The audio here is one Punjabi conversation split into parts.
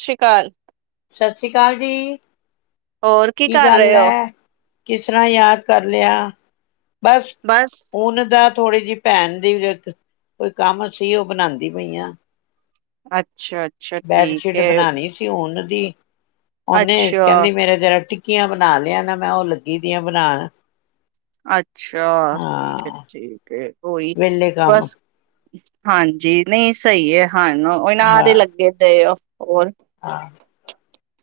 ਸਤਿ ਸ਼੍ਰੀ ਅਕਾਲ ਸਤਿ ਸ਼੍ਰੀ ਅਕਾਲ ਜੀ ਹੋਰ ਕੀ ਕਰ ਗੱਲ ਰਹੇ ਹੋ ਐ? ਕਿਸ ਤਰ੍ਹਾਂ ਯਾਦ ਕਰ ਲਿਆ ਬਸ ਉਹਨਾਂ ਦਾ ਥੋੜੀ ਜਿਹੀ ਭੈਣ ਦੀ ਕੋਈ ਕੰਮ ਸੀ ਉਹ ਬਣਾਉਂਦੀ ਪਈਆਂ ਅੱਛਾ ਬੈਡਸ਼ੀਟ ਬਣਾਉਣੀ ਸੀ ਹੁਣ [unintelligible] ਉਹਨੇ ਕਹਿੰਦੀ ਅੱਛਾ-ਅੱਛਾ ਮੇਰੇ ਜਰਾ ਚਠੀਆਂ ਬਣਾ ਲਿਆ ਨਾ ਮੈਂ ਉਹ ਲੱਗੀ ਦੀ ਆ ਬਣਾਉਣ ਅੱਛਾ ਠੀਕ ਹੈ ਹਾਂ, ਠੀਕ ਹੈ ਕੋਈ ਵਿਹਲੇ ਕੰਮ ਬਸ ਹਾਂਜੀ ਨਹੀਂ ਸਹੀ ਹੈ ਹਾਂ ਉਹਨਾਰੇ ਹਾਂ ਲੱਗੇ ਤੇ ਉਹ ਹੋਰ ਹਾਂ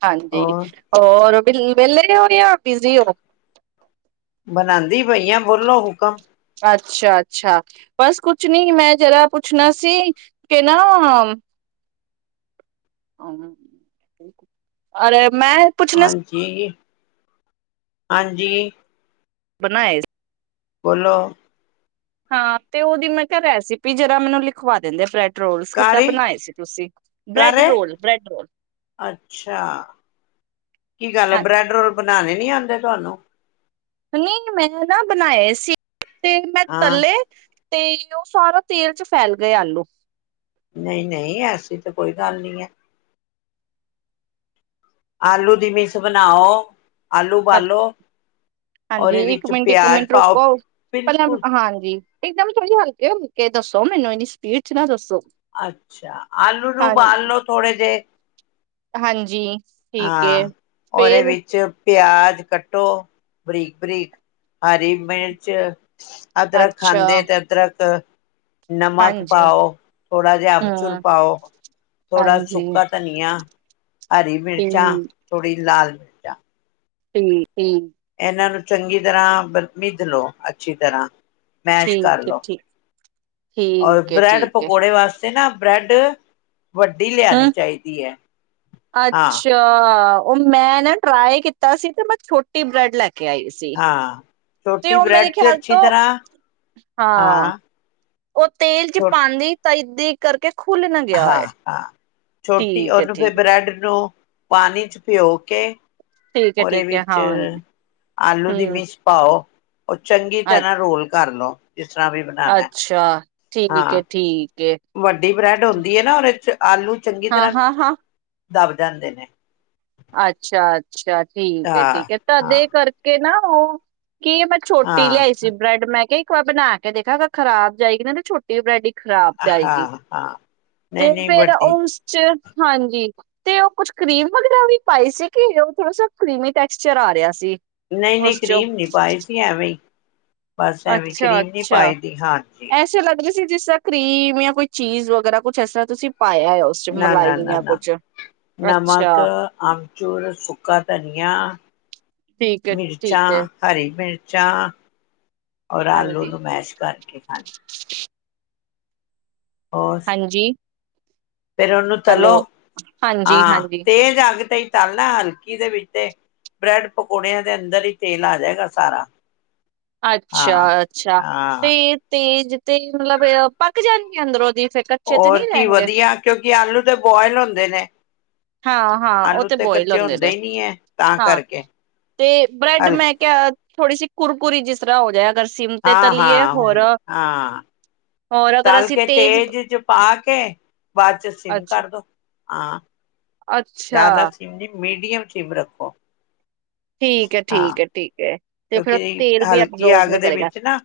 ਹਾਂਜੀ ਹੋਰ ਹੋਰ ਵਿਹਲੇ ਹੋਣ ਜਾਂ ਬਿਜੀੀ ਹੋ ਬਨਉਦੀ ਪਈ ਆ ਬੋਲੋ ਹੁਕਮ ਅੱਛਾ ਅੱਛਾ ਬਸ ਕੁਛ ਨੀ ਮੈਂ ਜਰਾ ਪੁੱਛਣਾ ਸੀ ਕਿ ਨਾ ਹਾਂਕੁਲ ਅ ਹਾਂਜੀ ਜ ਹਾਂਜੀ ਬਣਾਏ ਬੋਲੋ ਹਾਂ ਤੇ ਉਹਦੀ ਮੈਂ ਕਿਹਾ ਰੈਸਪੀ ਜਿਹੜਾ ਮੈਨੂੰ ਲਿਖਵਾ ਦਿੰਦੇ ਬ੍ਰੈਡ ਰੋਲਸ ਕਿੱਦਾਂ ਕਾਰੀ ਬਣਾਏ ਸੀ ਤੁਸੀਂ ਬ੍ਰੈਡ ਘ ਰੋਲ ਬ੍ਰੈਡ ਰੋਲ ਅੱਛਾ ਕੀ ਗੱਲ ਹੈ ਹਾਂ ਬ੍ਰੈਡ ਰੋਲ ਬ ਬਣਾਣੇ ਨੀ ਆਉਂਦੇ ਤੁਹਾਨੂੰ ਨਹੀਂ ਮੈਂ ਨਾ ਬਣਾਏ ਸੀ ਤੇ ਮੈਂ ਹਾਂ ਥੱਲੇ ਤੇ ਉਹ ਸਾਰਾ ਤੇਲ ਚ ਫੈਲ ਗਏ ਆਲੂ ਨਹੀਂ ਨਹੀਂ ਐਸੀ ਤਾਂ ਕੋਈ ਗੱਲ ਨਹੀਂ ਹੈ ਆਲੂ ਦੀ ਮਸ਼ ਬਣਾਓ ਆਲੂ ਹਾਂ ਉਬਾਲੋ ਹਾਂਜੀ ਉਹਦੇ ਇੱਕ ਵਿੱਚ ਮਿੰਟ ਇੱਕ ਪਿਆਜ ਮਿੰਟ ਪਾਓ ਬਿਲਕੁਲ ਇਕਦਮ ਥੋੜ੍ਹੀ ਹਲਕੇ ਹਲਕੇ ਦੱਸੋ ਮੈਨੂੰ ਇੰਨੀ ਸਪੀਡ ਚ ਨਾ ਦੱਸੋ ਅੱਛਾ ਆਲੂ ਨੂੰ ਹਾਂ ਉਬਾਲ ਲਓ ਥੋੜੇ ਜਿਹੇ ਹਾਂਜੀ ਠੀਕ ਹੈ ਹਾਂ ਉਹਦੇ ਫੇਰ ਵਿੱਚ ਪਿਆਜ ਕੱਟੋ ਬਰੀਕ ਬਰੀਕ ਹਰੀ ਮਿਰਚ ਅਦਰਕ ਅੱਛਾ ਖਾਂਦੇ ਤੇ ਅਦਰਕ ਨਮਕ ਹਾਂਜੀ ਪਾਓ ਥੋੜ੍ਹਾ ਜਿਹਾ ਅੰਬਚੂਰ ਹਮ ਪਾਓ ਥੋੜ੍ਹਾ ਹਾਂਜੀ ਸੁੱਕਾ ਧਨੀਆ ਹਰੀ ਮਿਰਚੀ ਚਾਹ ਠੀਕ ਥੋੜੀ ਲਾਲ [unintelligible] ਹਮ ਹਮ ਇਹਨਾਂ ਨੂੰ ਚੰਗੀ ਤਰ੍ਹਾਂ ਮਿਧ ਲੋ ਅੱਛੀ ਤਰ੍ਹਾਂ ਮੈਸ਼ ਕਰ ਠੀਕ ਹੈ ਲੋ ਠੀਕ ਰ ਠੀਕ ਏ ਬ੍ਰੈਡ ਠੀਕ ਏ ਪਕੌੜੇ ਵਾਸਤੇ ਤੇ ਨਾ ਬ੍ਰੈਡ ਵੱਡੀ ਲਿਆਣੀ ਹੂੰ ਚਾਹੀਦੀ ਹੈ ਹਾਂ ਅੱਛਾ ਉਹ ਮੈਂ ਨਾ ਟਰਾਈ ਕੀਤਾ ਸੀ ਤੇ ਮੈਂ ਛੋਟੀ ਬ੍ਰੈਡ ਲੈ ਕੇ ਕੇ ਆਈ ਸੀ ਹਾਂ ਤੇ ਛੋਟੀ ਉਹ ਮੇਰੇ ਬ੍ਰੈਡ ਚ ਖਿਆਲ ਅੱਛੀ ਤੋਂ ਤਰ੍ਹਾਂ ਹਾਂ ਉਹ ਤੇਲ ਚ ਛੋ ਪਾਉਂਦੀ ਤਾਂ ਇਦ ਕਰਕੇ ਖੁੱਲ ਨਾ ਗਿਆ ਹਾਂ ਹੋਏ ਹਾਂ ਛੋਟੀ ਠੀਕ ਏ ਉਹਨੂੰ ਫਿਰ ਠੀਕ ਏ ਬਰੈਡ ਨੂੰ ਪਾਣੀ ਚ ਭਿਉਂ ਕੇ ਠੀਕ ਏ ਉਹਦੇ ਠੀਕ ਏ ਵਿੱਚ ਹਾਂ ਆਲੂ ਦੀ ਹੂੰ ਮੀਸ਼ ਪਾਓ ਉਹ ਚੰਗੀ ਅ ਤਰ੍ਹਾਂ ਰੋਲ ਕਰ ਲਓ ਜਿਸ ਤਰ੍ਹਾਂ ਵੀ ਬਣਾਉਣਾ ਅੱਛਾ ਠੀਕ ਹਾਂ ਠੀਕ ਵੱਡੀ ਬ੍ਰੈਡ ਹੁੰਦੀ ਹੈ ਨਾ ਉਹ [unintelligible] ਆਲੂ ਚੰਗੀ ਹਾਂ ਤਰ੍ਹਾਂ ਹਾਂ ਹਾਂ ਦੱਬ ਜਾਂਦੇ ਨੇ। ਅੱਛਾ ਅੱਛਾ। ਠੀਕ ਏ ਹਾਂ ਠੀਕ ਹੈ ਹਾਂ ਤੁਹਾਡੇ ਕਰਕੇ ਨਾ ਆਹ ਕੀ ਮੈਂ ਛੋਟੀ ਹਾਂ ਲਿਆਈ ਸੀ ਬ੍ਰੈਡ ਮੈਂ ਕਿਹਾ ਬਣਾ ਕੇ ਦੇਖਾਂ ਅਗਰ ਖਰਾਬ ਜਾਏਗੀ ਨਾ ਤੇ ਛੋਟੀ ਬ੍ਰੈਡੀ ਖ਼ਰਾਬ ਜਾਏਗੀ ਹਾਂ ਹਾਂ ਨਹੀਂ ਤੇ ਨਹੀਂ ਫਿਰ ਵੱਡੀ ਉਸ ਚ ਹਾਂਜੀ ਤੇ ਉਹ ਕੁਛ ਕਰੀਮ ਵਗੈਰਾ ਵੀ ਪਾਈ ਸੀ ਕਿ ਉਹ ਥੋੜਾ ਸ ਕਰੀਮੀ ਟੈਕਸਚਰ ਆ ਰਿਹਾ ਸੀ। ਨਹੀਂ-ਨਹੀਂ ਉਸ ਚੋਂ ਕਰੀਮ ਨੀ ਪਾਈ ਸੀ ਐਵੇਂ ਹੀ। ਬਸ ਐਵੇਂ ਅੱਛਾ ਕਰੀਮ ਨੀ ਅੱਛਾ ਪਾਈ ਦੀ ਹਾਂਜੀ। ਐਸੇ ਲੱਗ ਰਹੀ ਜਿਸ ਤਰ੍ਹਾਂ ਕਰੀਮ ਜਾਂ ਕੋਈ ਚੀਜ਼ ਵਗੈਰਾ ਕੁੱਛ ਇਸ ਤਰ੍ਹਾਂ ਤੁਸੀਂ ਪਾਇਆ ਹੈ ਉਸ ਚ ਨਾ ਨਾ ਮਲਾਈ ਨਾ ਜਾਂ ਨਾ ਕੁਛ ਅੱਛਾ ਨਮਕ ਆਮਚੂਰ ਸੁਕਾ ਧਨੀਆਂ ਠੀਕ ਹੈ ਠੀਕ ਮਿਰਚਾਂ ਹੈ ਹਰੀ ਮਿਰਚ ਚਾ ਔਰ ਆਲੂ ਹਾਂਜੀ ਨੂੰ ਮੈਸ਼ ਕਰਕੇ ਖਾਈ ਹਾਂਜੀ। ਪਹਿਲਾ ਉਹਨੂੰ ਤਲੋ। ਹੈਲੋ ਹਾਂਜੀ ਹਾਂ, ਹਾਂਜੀ ਤੇਜ ਅੱਗ ਤੇ ਹੀ ਤਲਨਾ, ਹਲਕੀ ਦੇ ਵਿੱਚ ਤੇ ਬ੍ਰੈਡ ਪਕੌੜਿਆਂ ਦੇ ਅੰਦਰ ਹੀ ਤੇਲ ਆ ਜਾਏਗਾ ਸਾਰਾ ਹਾਂ ਅੱਛਾ-ਅੱਛਾ ਤੇ ਹਾਂ ਤੇਜ ਤੇ ਮਤਲਬ ਅ ਪੱਕ ਜਾਂਦੀ ਅੰਦਰੋ ਦੀ ਫੇਰ ਕੱਚੇ ਤੇ ਹੋਰ ਨਹੀਂ ਕੀ ਰਹਿਣਗੇ ਵਧੀਆ ਕਿਉਂਕਿ ਆਲੂ ਦੇ ਬੋਇਲ ਹੁੰਦੇ ਨੇ। ਹਾਂ-ਹਾਂ ਉਹ ਆਲੂ ਤੇ ਬੋਇਲ ਕੱਚੇ ਹੁੰਦੇ ਨੇ ਹੀ ਨਹੀਂ ਹੈ ਤਾਂ ਹਾਂ ਕਰਕੇ ਤੇ ਬ੍ਰੈਡ ਹਲਕੇ ਮੈਂ ਕਿਹਾ ਥੋੜ੍ਹੀ ਸੀ ਕੁਰਕੁਰੀ ਜਿਸ ਤਰ੍ਹਾਂ ਹੋ ਜਾਏ ਅਗਰ ਸਿਮ ਤੇ ਹਾਂ ਤਲੀਏ ਹੋਰ ਹਾਂ ਹਾਂ ਹੋਰ ਅਗਰ ਤਲ ਅਸੀਂ ਕੇ ਤੇਜ਼ ਚ ਪਾ ਕੇ ਬਾਅਦ ਚ ਸਿਮ ਅੱਛ ਕਰਦੋ ਹਾਂ। ਅੱਛਾ ਜ਼ਿਆਦਾ ਸ਼ਿਮਨੀ ਮੀਟ [unintelligible] ਸਿਮ ਰੱਖੋ। ਠੀਕ ਹੈ ਹਾਂ ਠੀਕ ਹੈ ਠੀਕ ਹੈ ਤੇ ਫਿਰ ਕਿਉਂਕਿ, ਤੇਲ ਵੀ ਹਲਕੀ ਐਬਜ਼ੋਰਬ ਅੱਗ ਨਹੀਂ ਦੇ ਕਰੇਗਾ ਵਿੱਚ ਨਾ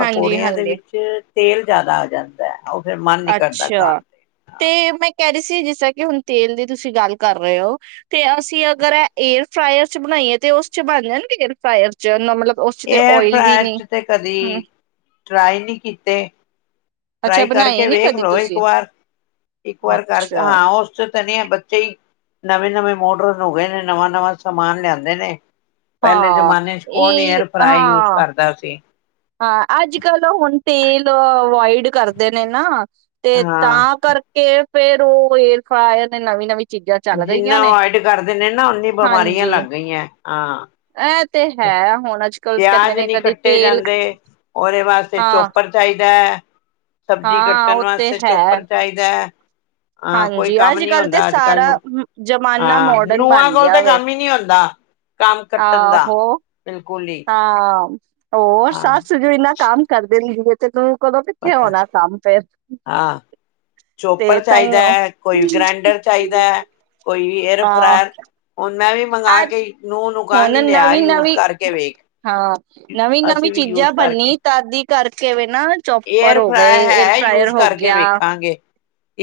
ਹਾਂਜੀ ਦੇ ਹਾਂਜੀ ਵਿੱਚ ਤੇਲ ਜ਼ਿਆਦਾ ਆ ਜਾਂਦਾ ਹੈ ਉਹ ਫਿਰ ਮਨ ਨੀ ਕਰਦਾ ਖਾਣ ਅੱਛਾ, ਤੇ। ਹਾਂ ਤੇ ਮੈਂ ਕਹਿ ਰਹੀ ਸੀ ਜਿਸ ਤਰ ਕਿ ਹੁਣ ਤੇਲ ਦੀ ਤੁਸੀਂ ਗੱਲ [unintelligible] ਕਰ ਰਹੇ ਹੋ ਤੇ ਅਸੀਂ ਅਗਰ ਇਹ ਏਅਰ ਫਰਾਇਅਰ ਚ ਬਣਾਈਏ ਤੇ ਉਸ ਚ ਬਣ ਜਾਣ ਗੇ ਏਅਰ ਫਰਾਇਅਰ ਚ ਮਤਲਬ ਉਸ ਚ ਤੇ ਏਅਰ ਓਇਲ ਵੀ ਨੀ ਫਰਾਅਰ ਤੇ ਹਮ ਕਦੀ ਟਰਾਈ ਨਹੀਂ ਕੀਤੇ ਅੱਛਾ ਟਰਾਈ ਬਣਾਏ ਕਰਕੇ ਨੀ ਵੇਖ ਕਦੀ ਲੋ ਇੱਕ ਤੁਸੀਂ ਵਾਰ ਇੱਕ ਵਾਰ ਕਰਕੇ ਅੱਛਾ ਹਾਂ ਉਸ ਚ ਤਾਂ ਨਹੀਂ ਬੱਚੇ ਹੀ ਨਵੇਂ ਨਵੇਂ ਮੋਰਡਨ ਨੂੰ ਹੋ ਗਏ ਨੇ ਨਵਾਂ ਨਵਾਂ ਸਮਾਨ ਲਿਆਂਦੇ ਨੇ ਪਹਿਲੇ ਹਾਂ ਜ਼ਮਾਨੇ ' ਕੌਣ ਇਹ ਏਅਰ ਫਰਾਈ ਹਾਂ ਯੂਜ ਕਰਦਾ ਸੀ ਹਾਂ ਅੱਜ ਕੱਲ ਹੁਣ ਤੇਲ ਅਵੋਇਡ ਕਰਦੇ ਨੇ ਨਾ ਤੇ ਹਾਂ ਤਾਂ ਕਰਕੇ ਫਿਰ ਉਹ ਏਰ ਫਾ ਨੇ ਨਵੀਂ ਨਵੀਂ ਚੀਜ਼ਾਂ ਚੱਲ ਰਹੀਆਂ ਜਿੰਨਾ ਨੇ ਅਵਾਇਡ ਕਰਦੇ ਨੇ ਨਾ ਉਨੀਆ ਬਿਮਾਰੀਆਂ ਹਾਂਜੀ ਲੱਗ ਗਈਆਂ ਹਾਂ ਇਹ ਤੇ ਹੈ ਹੋਣਾ ਚੈ ਕੁਝ ਨਹੀ ਪਿਆਜ ਨਹੀਂ ਕੱਟੇ ਜਾਂਦੇ ਉਹਦੇ ਵਾਸਤੇ ਹਾਂ ਚੋਪੜ ਚਾਹੀਦਾ ਹੈ ਸਬਜ਼ੀ ਹਾਂ ਕੱਟਣ ਉਹ ਤੇ ਵਾਸਤੇ ਹੈ ਚੋਪੜ ਚਾਹੀਦਾ ਹੈ ਹਾਂ ਕੋਈ ਹਾਂਜੀ ਕੰਮ ਅੱਜ ਨੀ ਕੱਲ ਤੇ ਹੁੰਦਾ ਅੱਜ ਕੱਲ ਸਾਰਾ ਮ- ਜ਼ਮਾਨਾ ਮੋਡਰਨ ਨੂੰਹਾਂ ਬਣ ਕੋਲ ਗਿਆ ਤਾਂ ਵੇ ਕੰਮ ਹੀ ਨਹੀਂ ਹੁੰਦਾ ਕੰਮ ਕੱਟਣ ਦਾ ਆਹੋ ਬਿਲਕੁਲ ਹੀ ਹਾਂ ਹੋਰ ਹਾਂ ਸੱਸ ਸਾਰੇ ਦਿਨ ਕੰਮ ਕਰਦੇ ਨੇ ਚਲੋ ਹਾਂ ਤੇ ਚੋਪਰ ਤਾਂਹੀ ਚਾਹੀਦਾ ਉਹ ਹੈ ਕੋਈ ਗ੍ਰੈਂਡਰ ਚਾਹੀਦਾ ਹੈ ਕੋਈ ਫਿਰ ਹਾਂ ਹੁਣ ਮੈਂ ਵੀ ਮੰਗ ਅੱਜ ਕੇ ਨੂੰਹ ਨੂੰ ਹੁਣ ਕਾਂਗੀ ਲਿਆ ਨਵੀਂ ਯੂਜ ਨਵੀਂ ਕਰਕੇ ਵੇਖ ਹਾਂ ਨਵੀਂ ਨਵੀਂ ਅਸੀਂ ਵੀ ਚੀਜ਼ਾਂ ਯੂਜ ਕਰਕੇ ਬੰਨੀ ਤਦੀ ਕਰਕੇ ਵੇਖ ਏਅਰ ਫ੍ਰਈ ਹੈ ਯੂਜ ਹੋ ਕਰਕੇ ਗਿਆ ਵੇਖਾਂਗੇ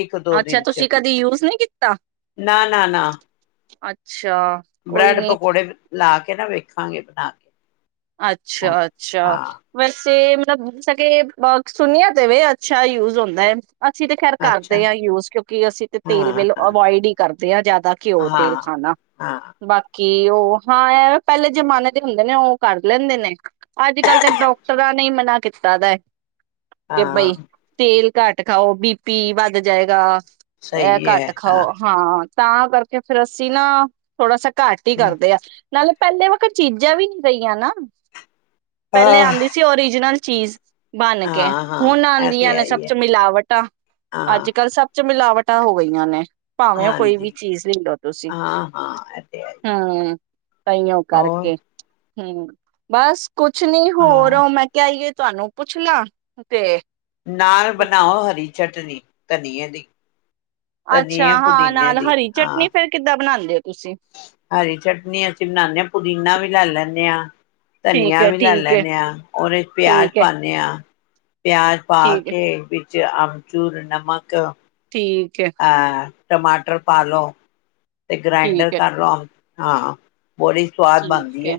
ਇੱਕ ਦੋ ਅੱਛਾ ਦਿਨ ਚ ਤੁਸੀਂ ਕਦੀ ਯੂਜ ਨਹੀਂ ਕੀਤਾ ਨਾ ਨਾ ਨਾ ਅੱਛਾ ਕੋਈ ਬ੍ਰੈਡ ਨੀ ਪਕੌੜੇ ਲਾ ਕੇ ਨਾ ਵੇਖਾਂਗੇ ਬਣਾ ਕੇ ਹੁਣ ਅੱਛਾ ਅੱਛਾ ਹਾਂ ਵੈਸੇ ਮਤਲਬ ਸੁਨੀਆਂ ਵੀ ਅੱਛਾ ਯੂਜ ਹੁੰਦਾ ਹੈ ਅਸੀਂ ਤੇ ਖੈਰ ਅੱਛਾ ਕਰਦੇ ਹਾਂ ਯੂਜ ਕਿਉਂਕਿ ਅਸੀਂ ਤੇ ਤੇਲ ਹਾਂ ਵੀ ਹਾਂ ਅਵੋਇਡ ਹੀ ਕਰਦੇ ਤੇ ਲ ਜਿਆਦਾ ਦਾਘਿਓ ਤੇਲ ਹਾਂ ਖਾਣਾ ਹਾਂ ਬਾਕੀ ਕਿ ਉਹ ਹਾਂ ਪਹਿਲੇ ਜਮਾਨੇ ਦੇ ਹੁੰਦੇ ਨੇ ਉਹ ਕਰ ਲੈਂਦੇ ਨੇ ਅੱਜ ਕੱਲ ਤਾਂ ਡਾਕਟਰਾਂ ਨੇ ਮਨਾ ਕੀਤਾ ਦਾ ਕਿ ਬਈ ਹਾਂ ਤੇਲ ਘੱਟ ਖਾਓ, ਬੀ ਪੀ ਵੱਧ ਜਾਏਗਾ। ਇਹ ਸਹੀ ਹੈ ਘੱਟ ਖਾਓ ਹਾਂ। ਤਾਂ ਕਰਕੇ ਫੇਰ ਅਸੀਂ ਨਾ, ਥੋੜਾ ਸ ਘੱਟ ਹੀ ਕਰਦੇ ਆ। ਨਾਲੇ ਪਹਿਲੇ ਵਕ ਚੀਜ਼ਾਂ ਵੀ ਗਈ ਆ ਨਾ। ਪਹਿਲੇ ਹਾਂ ਆਂਦੀ ਸੀ ਓਰੀਜਨਲ ਚੀਜ਼ ਬਨ ਕੇ ਹਾਂ ਹਾਂ ਹੁਨ ਇਹ ਆਂਦੀਆਂ ਤੇ ਹੈ ਨੇ ਸਭ ਹੀ ਹੈ ਚ ਮਿਲਾਵਟਾਂ, ਹਾਂ ਅੱਜ-ਕੱਲ ਸਭ ਚ ਮਿਲਾਵਟਾਂ ਹੋ ਗਈਆਂ ਨੇ। ਭਾਵੇਂ ਉਹ ਕੋਈ ਵੀ ਹਾਂਜੀ ਚੀਜ਼ ਲੀ ਲਓ ਤੁਸੀਂ, ਹਾਂ ਹਾਂ ਇਹ ਤੇ ਹੈ ਹਾਂ। ਤਹੀਓ ਹੋਰ ਕਰਕੇ ਹੂੰ, ਬਸ। ਕੁਛ ਨੀ ਹੋਰ ਹਾਂ ਮੈਂ ਕਿਹਾ ਅਈਏ ਤੁਹਾਨੂੰ ਪੁੱਛ ਲਾਂ ਤੇ ਨਾਲ ਤੁਸੀਂ ਬਨਾਓ ਹਰੀ ਚੱਟਨੀ ਧਨੀਏ ਦੀ। ਅੱਛਾ ਧਨੀਏ ਹਾਂ ਪੁਦੀਨੇ ਨਾਲ ਦੀ ਹਰੀ ਚਟਨੀ ਹਾਂ ਫੇਰ ਕਿੱਦਾਂ ਬਨਾ ਹਰੀ ਚਟਨੀ ਅਸੀਂ ਬਨਾਨੇ ਪੁਦੀਨਾ ਵੀ ਲੈ ਲੈਂਨੇ ਆਂ ਠੀਕ ਧਨੀਆ ਹੈ ਵੀ ਲਾ ਠੀਕ ਹੈ ਲੈਂਨੇ ਆਂ, ਉਹਦੇ ਚ ਪਿਆਜ਼ ਠੀਕ ਹੈ ਪਾਨੇ ਆਂ। ਪਿਆਜ਼ ਪਾ ਠੀਕ ਹੈ ਕੇ ਵਿੱਚ ਚ ਅਮਚੂੂਰ ਨਮਕ ਠੀਕ ਐ। ਅਹ ਟਮਾਟਰ ਪਾ ਲਓ। ਤੇ ਗਰਾਇੰਡਰ ਠੀਕ ਹੈ ਕਰ ਲਓ। ਹਾਂ। ਬੜੀ ਸਵਾਦ ਬਣਦੀ ਐ,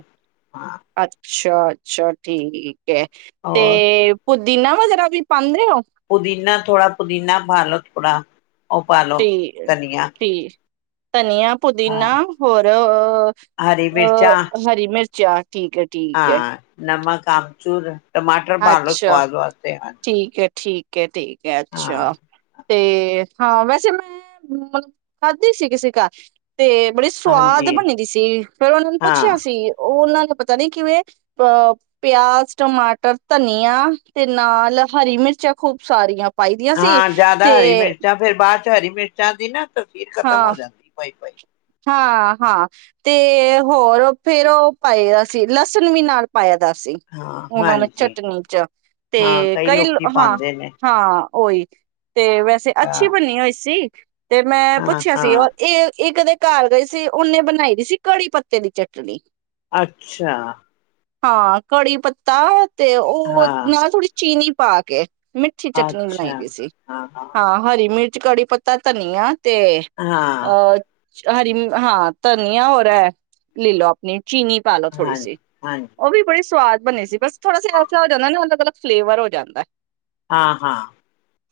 ਹਾਂ। ਛਾ, ਅੱਛਾ, ਠੀਕ। [unintelligible] ਹੋਰ ਤੇ ਪੁ ਦਿਨਾ ਵਗੈਰਾ ਵੀ ਪਾਨ ਪੁਦੀਨਾ ਥੋੜਾ ਪੁਦੀਨਾ ਭਾਲਤ ੜਾ ਉਹ ਪਾਲੋ ਤੇ ਧਨੀਆ ਠੀਕ ਧਨੀਆ ਪੁਦੀਨਾ ਹਾਂ ਹੋਰ ਅ ਹਰੀ ਮਿਰਚਾਂ ਅ ਹਰੀ ਮਿਰਚ ਚਾਰ ਹਾਂ ਨਮਕ ਅਮਚੂਰ ਟਮਾਟਰ ਭਾਲੋ ਅੱਛਾ ਸਵਾਦ ਵਾਸਤੇ ਹਾਂ ਠੀਕ ਠੀਕ ਠੀਕ ਅੱਛਾ ਹਾਂ ਤੇ ਹਾਂ ਵੈਸੇ ਮੈਂ ਮਤਲਬ ਖਾਧੀ ਸੀ ਕਿਸੇ ਘਰ ਤੇ ਬੜੀ ਸਵਾਦ ਹਾਂਜੀ ਬਣੀ ਦੀ ਸੀ ਫੇਿਰ ਉਹਨਾਂ ਨੂੰ ਪੁੱਛਿਆ ਹਾਂ ਸੀ ਉਹ ਉਹਨਾਂ ਨੂੰ ਪਤਾ ਨੀ ਕਿਵੇਂ ਅ ਪਿਆਜ ਟਮਾਟਰ ਧਨੀਆ ਤੇ ਨਾਲ ਹਰੀ ਮਿਰਚਾਂ ਖੂਬ ਸਾਰੀਆਂ ਪਾਈ ਦੀਆਂ ਸੀ ਹਾਂ ਜ਼ਿਆਦਾ ਤੇ ਹਰੀ ਮਿਰਚਾਂ ਫੇਰ ਬਾਅਦ ਚ ਹਰੀ ਮਿਰਚਾਂ ਦੀ ਨਾ ਤਸੀਰ ਖ਼ਤਮ ਹਾਂ ਹੋ ਜਾਂਦੀ ਪਾਈ ਪਾਈ ਹਾਂ ਹਾਂ ਤੇ ਹੋਰ ਫੇਰ ਉਹ ਪਏ ਸੀ ਲਸਣ ਵੀ ਨਾਲ ਪਾਇਆ ਦਾ ਸੀ ਹਾਂ ਉਹ ਮ ਹਾਂਜੀ ਚਟਣੀ ਚ ਹਾਂ ਤੇ ਕਈ ਲੋਕੀ ਹਾਂ ਪਾਉਂਦੇ ਨੇ ਹਾਂ ਓਹੀ ਤੇ ਵੈਸੇ ਹਾਂ ਅੱਛੀ ਬਨੀ ਹੋਈ ਸੀ ਤੇ ਮੈਂ ਹਾਂ ਪੁੱਛਿਆ ਸੀ ਰ ਹਾਂ ਇਹ ਇਹ ਕਦੇ ਘਰ ਗਈ ਸੀ ਉਹਨੇ ਬਣਾਈ ਦੀ ਸੀ ਕੜੀ ਪੱਤੇ ਦੀ ਚਟਨੀ ਅੱਛਾ ਹਾਂ ਕੜੀ ਪੱਤਾ ਤੇ ਉਹ ਹਾਂ ਨਾਲ ਥੋੜੀ ਚੀਨੀ ਪਾ ਕੇ ਮਿੱਠੀ ਚਟਨੀ ਬਣਾਈ ਗਈ ਸੀ ਹਾਂ ਹਰੀ ਮਿਰ ਕੜੀ ਪੱਤਾ ਧਨੀਆ ਤੇ ਹਾਂ ਅ ਹਰੀ ਹਾਂ ਧਨੀਆ ਹੋਰ ਹੈ ਲੈ ਲੋ ਆਪਣੀ ਚੀਨੀ ਪਾ ਲਓ ਥੋੜੀ ਹਾਂਜੀ ਸੀ ਹਾਂਜੀ ਉਹ ਵੀ ਬੜੀ ਸਵਾਦ ਬਣੇ ਸੀ ਬਸ ਥੋੜ੍ਹਾ ਸਾ ਅੱਛਾ ਹੋ ਜਾਂਦਾ ਨਾ ਅਲਗ ਅਲੱਗ ਫਲੇਵਰ ਹੋ ਜਾਂਦਾ ਹੈ ਹਾਂ ਹਾਂ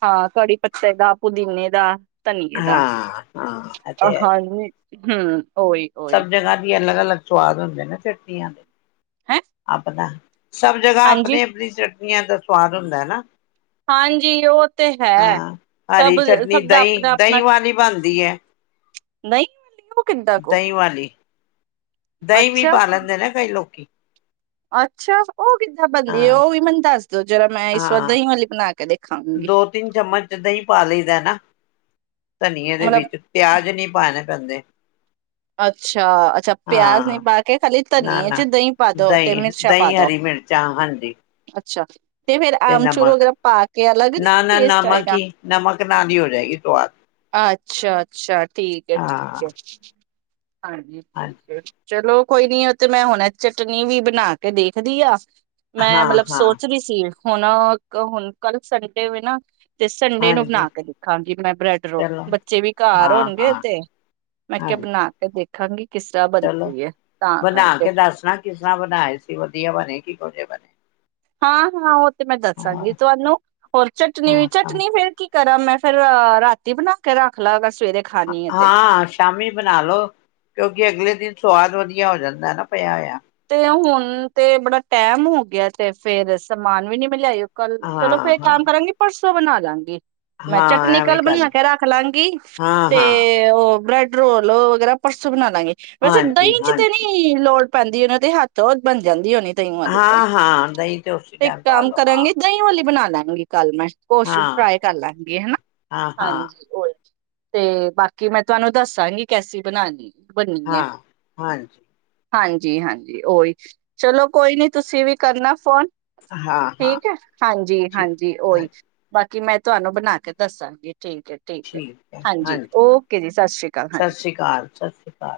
ਹਾਂ, ਕੜੀ ਪੱਤੇ ਦਾ ਪੁਦੀਨੇ ਦਾ। ਤਨੀਏ ਦਾ‌। ਹਾਂ ਹਾਂ ਇਹ ਅ ਤੇ ਹੈ ਹ ਹੀ ਹੂੰ ‌ ਸਭ ਜਗਾ ਦੀ ਅਲੱਗ-ਅਲਗ ਸਵਾਦ ਹੁੰਦੇ ਨਾ ਚਟਨੀਆਂ ਦੇ। ਹੈ ਆਪਦਾ ਸਭ ਜਗ੍ਹਾ ਹਾਂਜੀ ਅਪਣੀ ਅਪਣੀ ਚਟਨੀਆਂ ਦ ਸਵਾਦ ਹੁੰਦੈ ਨਾ। ਹਾਂਜੀ ਔ ਤੇ ਹੈ ਹਾਂ ਸਭ ਹਰੀ ਚਟਨੀ ਸਭ ਦਾ ਦਹੀਂ ਅਪਣਾ ਅਪਣਾ ਦਹੀਂ ਵਾਲੀ ਬਣਦੀ ਹੈ ਨਹੀਂ ਐ। ਦਹੀਂ ਵਾਲੀ। ਦਹੀਂ ਵੀ ਅੱਛਾ ਪਾ ਲੈਂਦੇ ਨਾ ਕਈ ਲੋਕੀ। ਅੱਛਾ। ਉਹ ਕਿੱਦਾਂ ਬਣਦੀ ਹ ਹਾਂ ਔ ਵੀ ਮਨੂੰ ਦੱਸ ਦੋ ਜ਼ਰਾ ਮੈਂ ਇਸ ਵਾਰ ਹਾਂ ਦਹੀਂ ਵਾਲੀ ਬਣਾ ਕੇ ਦੇਖ ਦੋ ਤਿੰਨ ਚਮਚ ਦਹੀਂ ਪਾ ਲਈ ਦੈ ਨਾ। ਧਨੀਏ ਦੇ ਮਤਲਬ ਵਿੱਚ ਪਿਆਜ ਨੀ ਪਾਣੇ ਪੈਂਦੇ। ਅੱਛਾ ਅੱਛਾ ਪਿਆਜ ਨੀ ਹਾਂ ਪਾ ਕੇ ਖਾਲੀ ਨਾ ਧਨੀਏ ਨਾ ਚ ਦਹੀਂ ਪਾ ਦੋ ਤੇ ਦਹੀਂ ਮਿਰਚਾਂ ਪਾ ਦਹੀਂ ਦੋ। ਹਰੀ ਮਿਰਚਾਂ ਹਾਂਜੀ ਅੱਛਾ ਤੇ ਫੇਰ ਆਮਚੂਰ ਵਗੈਰਾ ਪਾ ਕੇ ਅਲੱਗ ਨੀ ਨਾ ਨਾ ਟੇਸਟ ਨਮਕ ਆਏਗਾ? ਹੀ ਨਮਕ ਨਾਲ ਹੀ ਹੋ ਜਾਏਗੀ ਸਵਾਦ ਅੱਛਾ ਅੱਛਾ, ਠੀਕ ਏ ਹਾਂ ਠੀਕ ਏ। ਹਾਂਜੀ, ਹਾਂ ਠੀਕ ਏ। ਚਲੋ ਕੋਈ ਨੀ ਔ ਤੇ ਮੈਂ ਹੁਣੇ ਚਟਨੀ ਵੀ ਬਣਾ ਕੇ ਦੇਖਦੀ ਆ। ਮੈਂ ਹਾਂ ਮਲਬਲ ਹਾਂ ਸੋਚਦੀ ਸੀ ਹੋਣ ਹੁਣ ਕ ਕੱਲ ਸੰਡੇ ਵੇ ਨਾ ਤੇ ਸੰਡੇ ਨੂੰ ਹਾਂਜੀ ਬਣਾ ਕੇ ਦੇਖਾਂਗੀ ਮੈਂ ਬ੍ਰੈਡ ਰੋਲ, ਚਲੋ ਬੱਚੇ ਵੀ ਘਾਰ ਹਾਂ ਹੋਣਗੇ ਹਾਂ ਤੇ ਮੈਂ ਕੇ ਹਾਂਜੀ ਬਣਾ ਕੇ ਦੇਖ ਖਾਵਾਂਗੀ ਚਲੋ, ਬਣਾ ਕੇ ਦਾਸਣਾ ਕਿਸ ਤਰ੍ਹਾਂ ਬਣਾਏ ਸੀ, ਵਧੀਆ ਬਣੇ। ਕਿਵੇਂ ਦੀ ਬਣੀ ਹਾਂ ਹਾਂ ਔ ਤ ਤੇ ਮੈਂ ਦੱਸਾਂਗੀ ਤੁਵਾਨੂੰ, ਔਰ ਚਟਨੀ ਵੀ ਚਟਨੀ ਫੇਰ ਕੀ ਕਰਾਂ ਮੈਂ ਫੇਰ ਰਾਤੀ ਬਣਾ ਕੇ ਰੱਖ ਲਾ ਸਵੇਰੇ ਖਾਣੀ ਹੈ ਤੇ। ਹਾਂ ਸ਼ਾਮੀ ਬਣਾ ਲਓ, ਕਿਉਂਕਿ ਅਗਲੇ ਦਿਨ ਸਵਾਦ ਵਧੀਆ ਹੋ ਜਾਂਦਾ ਨਾ ਪਿਆ ਹੋਇਆ। ਤੇ ਹੁਣ ਤੇ ਬੜਾ ਟੈਮ ਹੋ ਗਿਆ ਤੇ ਫੇਰ ਸਮਾਨ ਵੀ ਨੀ ਮੈਂ ਲਿਆਈ। ਕੱਲ ਚਲੋ ਹਾਂ ਫੇਰ ਹਾਂ ਕੰਮ ਕਰਾਂਗੀ ਪਰਸੋ। ਬਣਾ ਦਾਂਗੀ। ਮੈਂ ਹਾਂ ਚਟਨੀ ਐਵੇਂ ਕੱਲ ਕਰ ਲ ਬਣਾ ਕੇ ਰੱਖ ਲਾਂਗੀ, ਹਾਂ ਹਾਂ ਤੇ ਉਹ ਬ੍ਰੈਡ ਰੋਲੋ ਵਗੈਰਾ ਪਰਸੋਂ ਬਣਾ ਵੈਸੇ ਦਹੀਂ ਹਾਂਜੀ ਚ ਤੇ ਹਾਂਜੀ ਨਹੀਂ ਲੋੜ ਪੈਦੀ ਐ ਨਾ, ਦੇ ਹੱਥ ਉਹ ਬਣ ਜਾਂਦੀ ਹੋਣੀ। ਦਹੀਂ ਵਾਲੀ ਤੇ ਹਾਂ ਹਾਂ ਦਹੀਂ ਤੇ ਉਸੇ ਇੱਕ ਟਾਈਮ ਪਾ ਕੰਮ ਲਓ ਹਾਂ ਕਰਾਂਗੇ, ਦਹੀਂ ਵਾਲੀ ਬਣਾ ਲੈਜੁਗੀ ਕੱਲ ਮੈਂ, ਉਸ ਚ ਹਾਂ ਫਰਾਏ ਕਰਲਾਂਗੇ ਹਨਾ, ਹਾਂ ਹਾਂ ਹਾਂਜੀ ਉਹ ਤੇ ਬਾਕੀ ਮੈਂ ਤੁਹਾਨੂੰ ਦੱਸਾਂਗੀ, ਕੈਸੀ ਬਣਾਨੀ ਐ। ਹਾਂ ਹਾਂਜੀ, ਹਾਂਜੀ-ਹਾਂਜੀ, ਉਹੀ ਚਲੋ ਕੋਈ ਨੀ ਤੁਸੀਂ ਵੀ ਕਰਨਾ ਫੋਨ, ਹਾਂ ਹਾਂ ਠੀਕ ਹੈ, ਠੀਕ ਹਾਂਜੀ-ਹਾਂਜੀ ਉਹੀ ਹਾਂਜੀ ਬਾ ਕਿ ਮੈਂ ਤੁਹਾਨੂੰ ਬਣਾ ਕੇ ਦੱਸਾਂਗੀ। ਠੀਕ ਹੈ, ਠੀਕ ਹੈ ਹਾਂਜੀ, ਓਕੇ ਜੀ ਸਤਿ ਸ੍ਰੀ ਅਕਾਲ ਸਤਿ ਸ਼੍ਰੀ ਹਾਂਜੀ। ਅਕਾਲ ਸਤਿ ਸ਼੍ਰੀ ਅਕਾਲ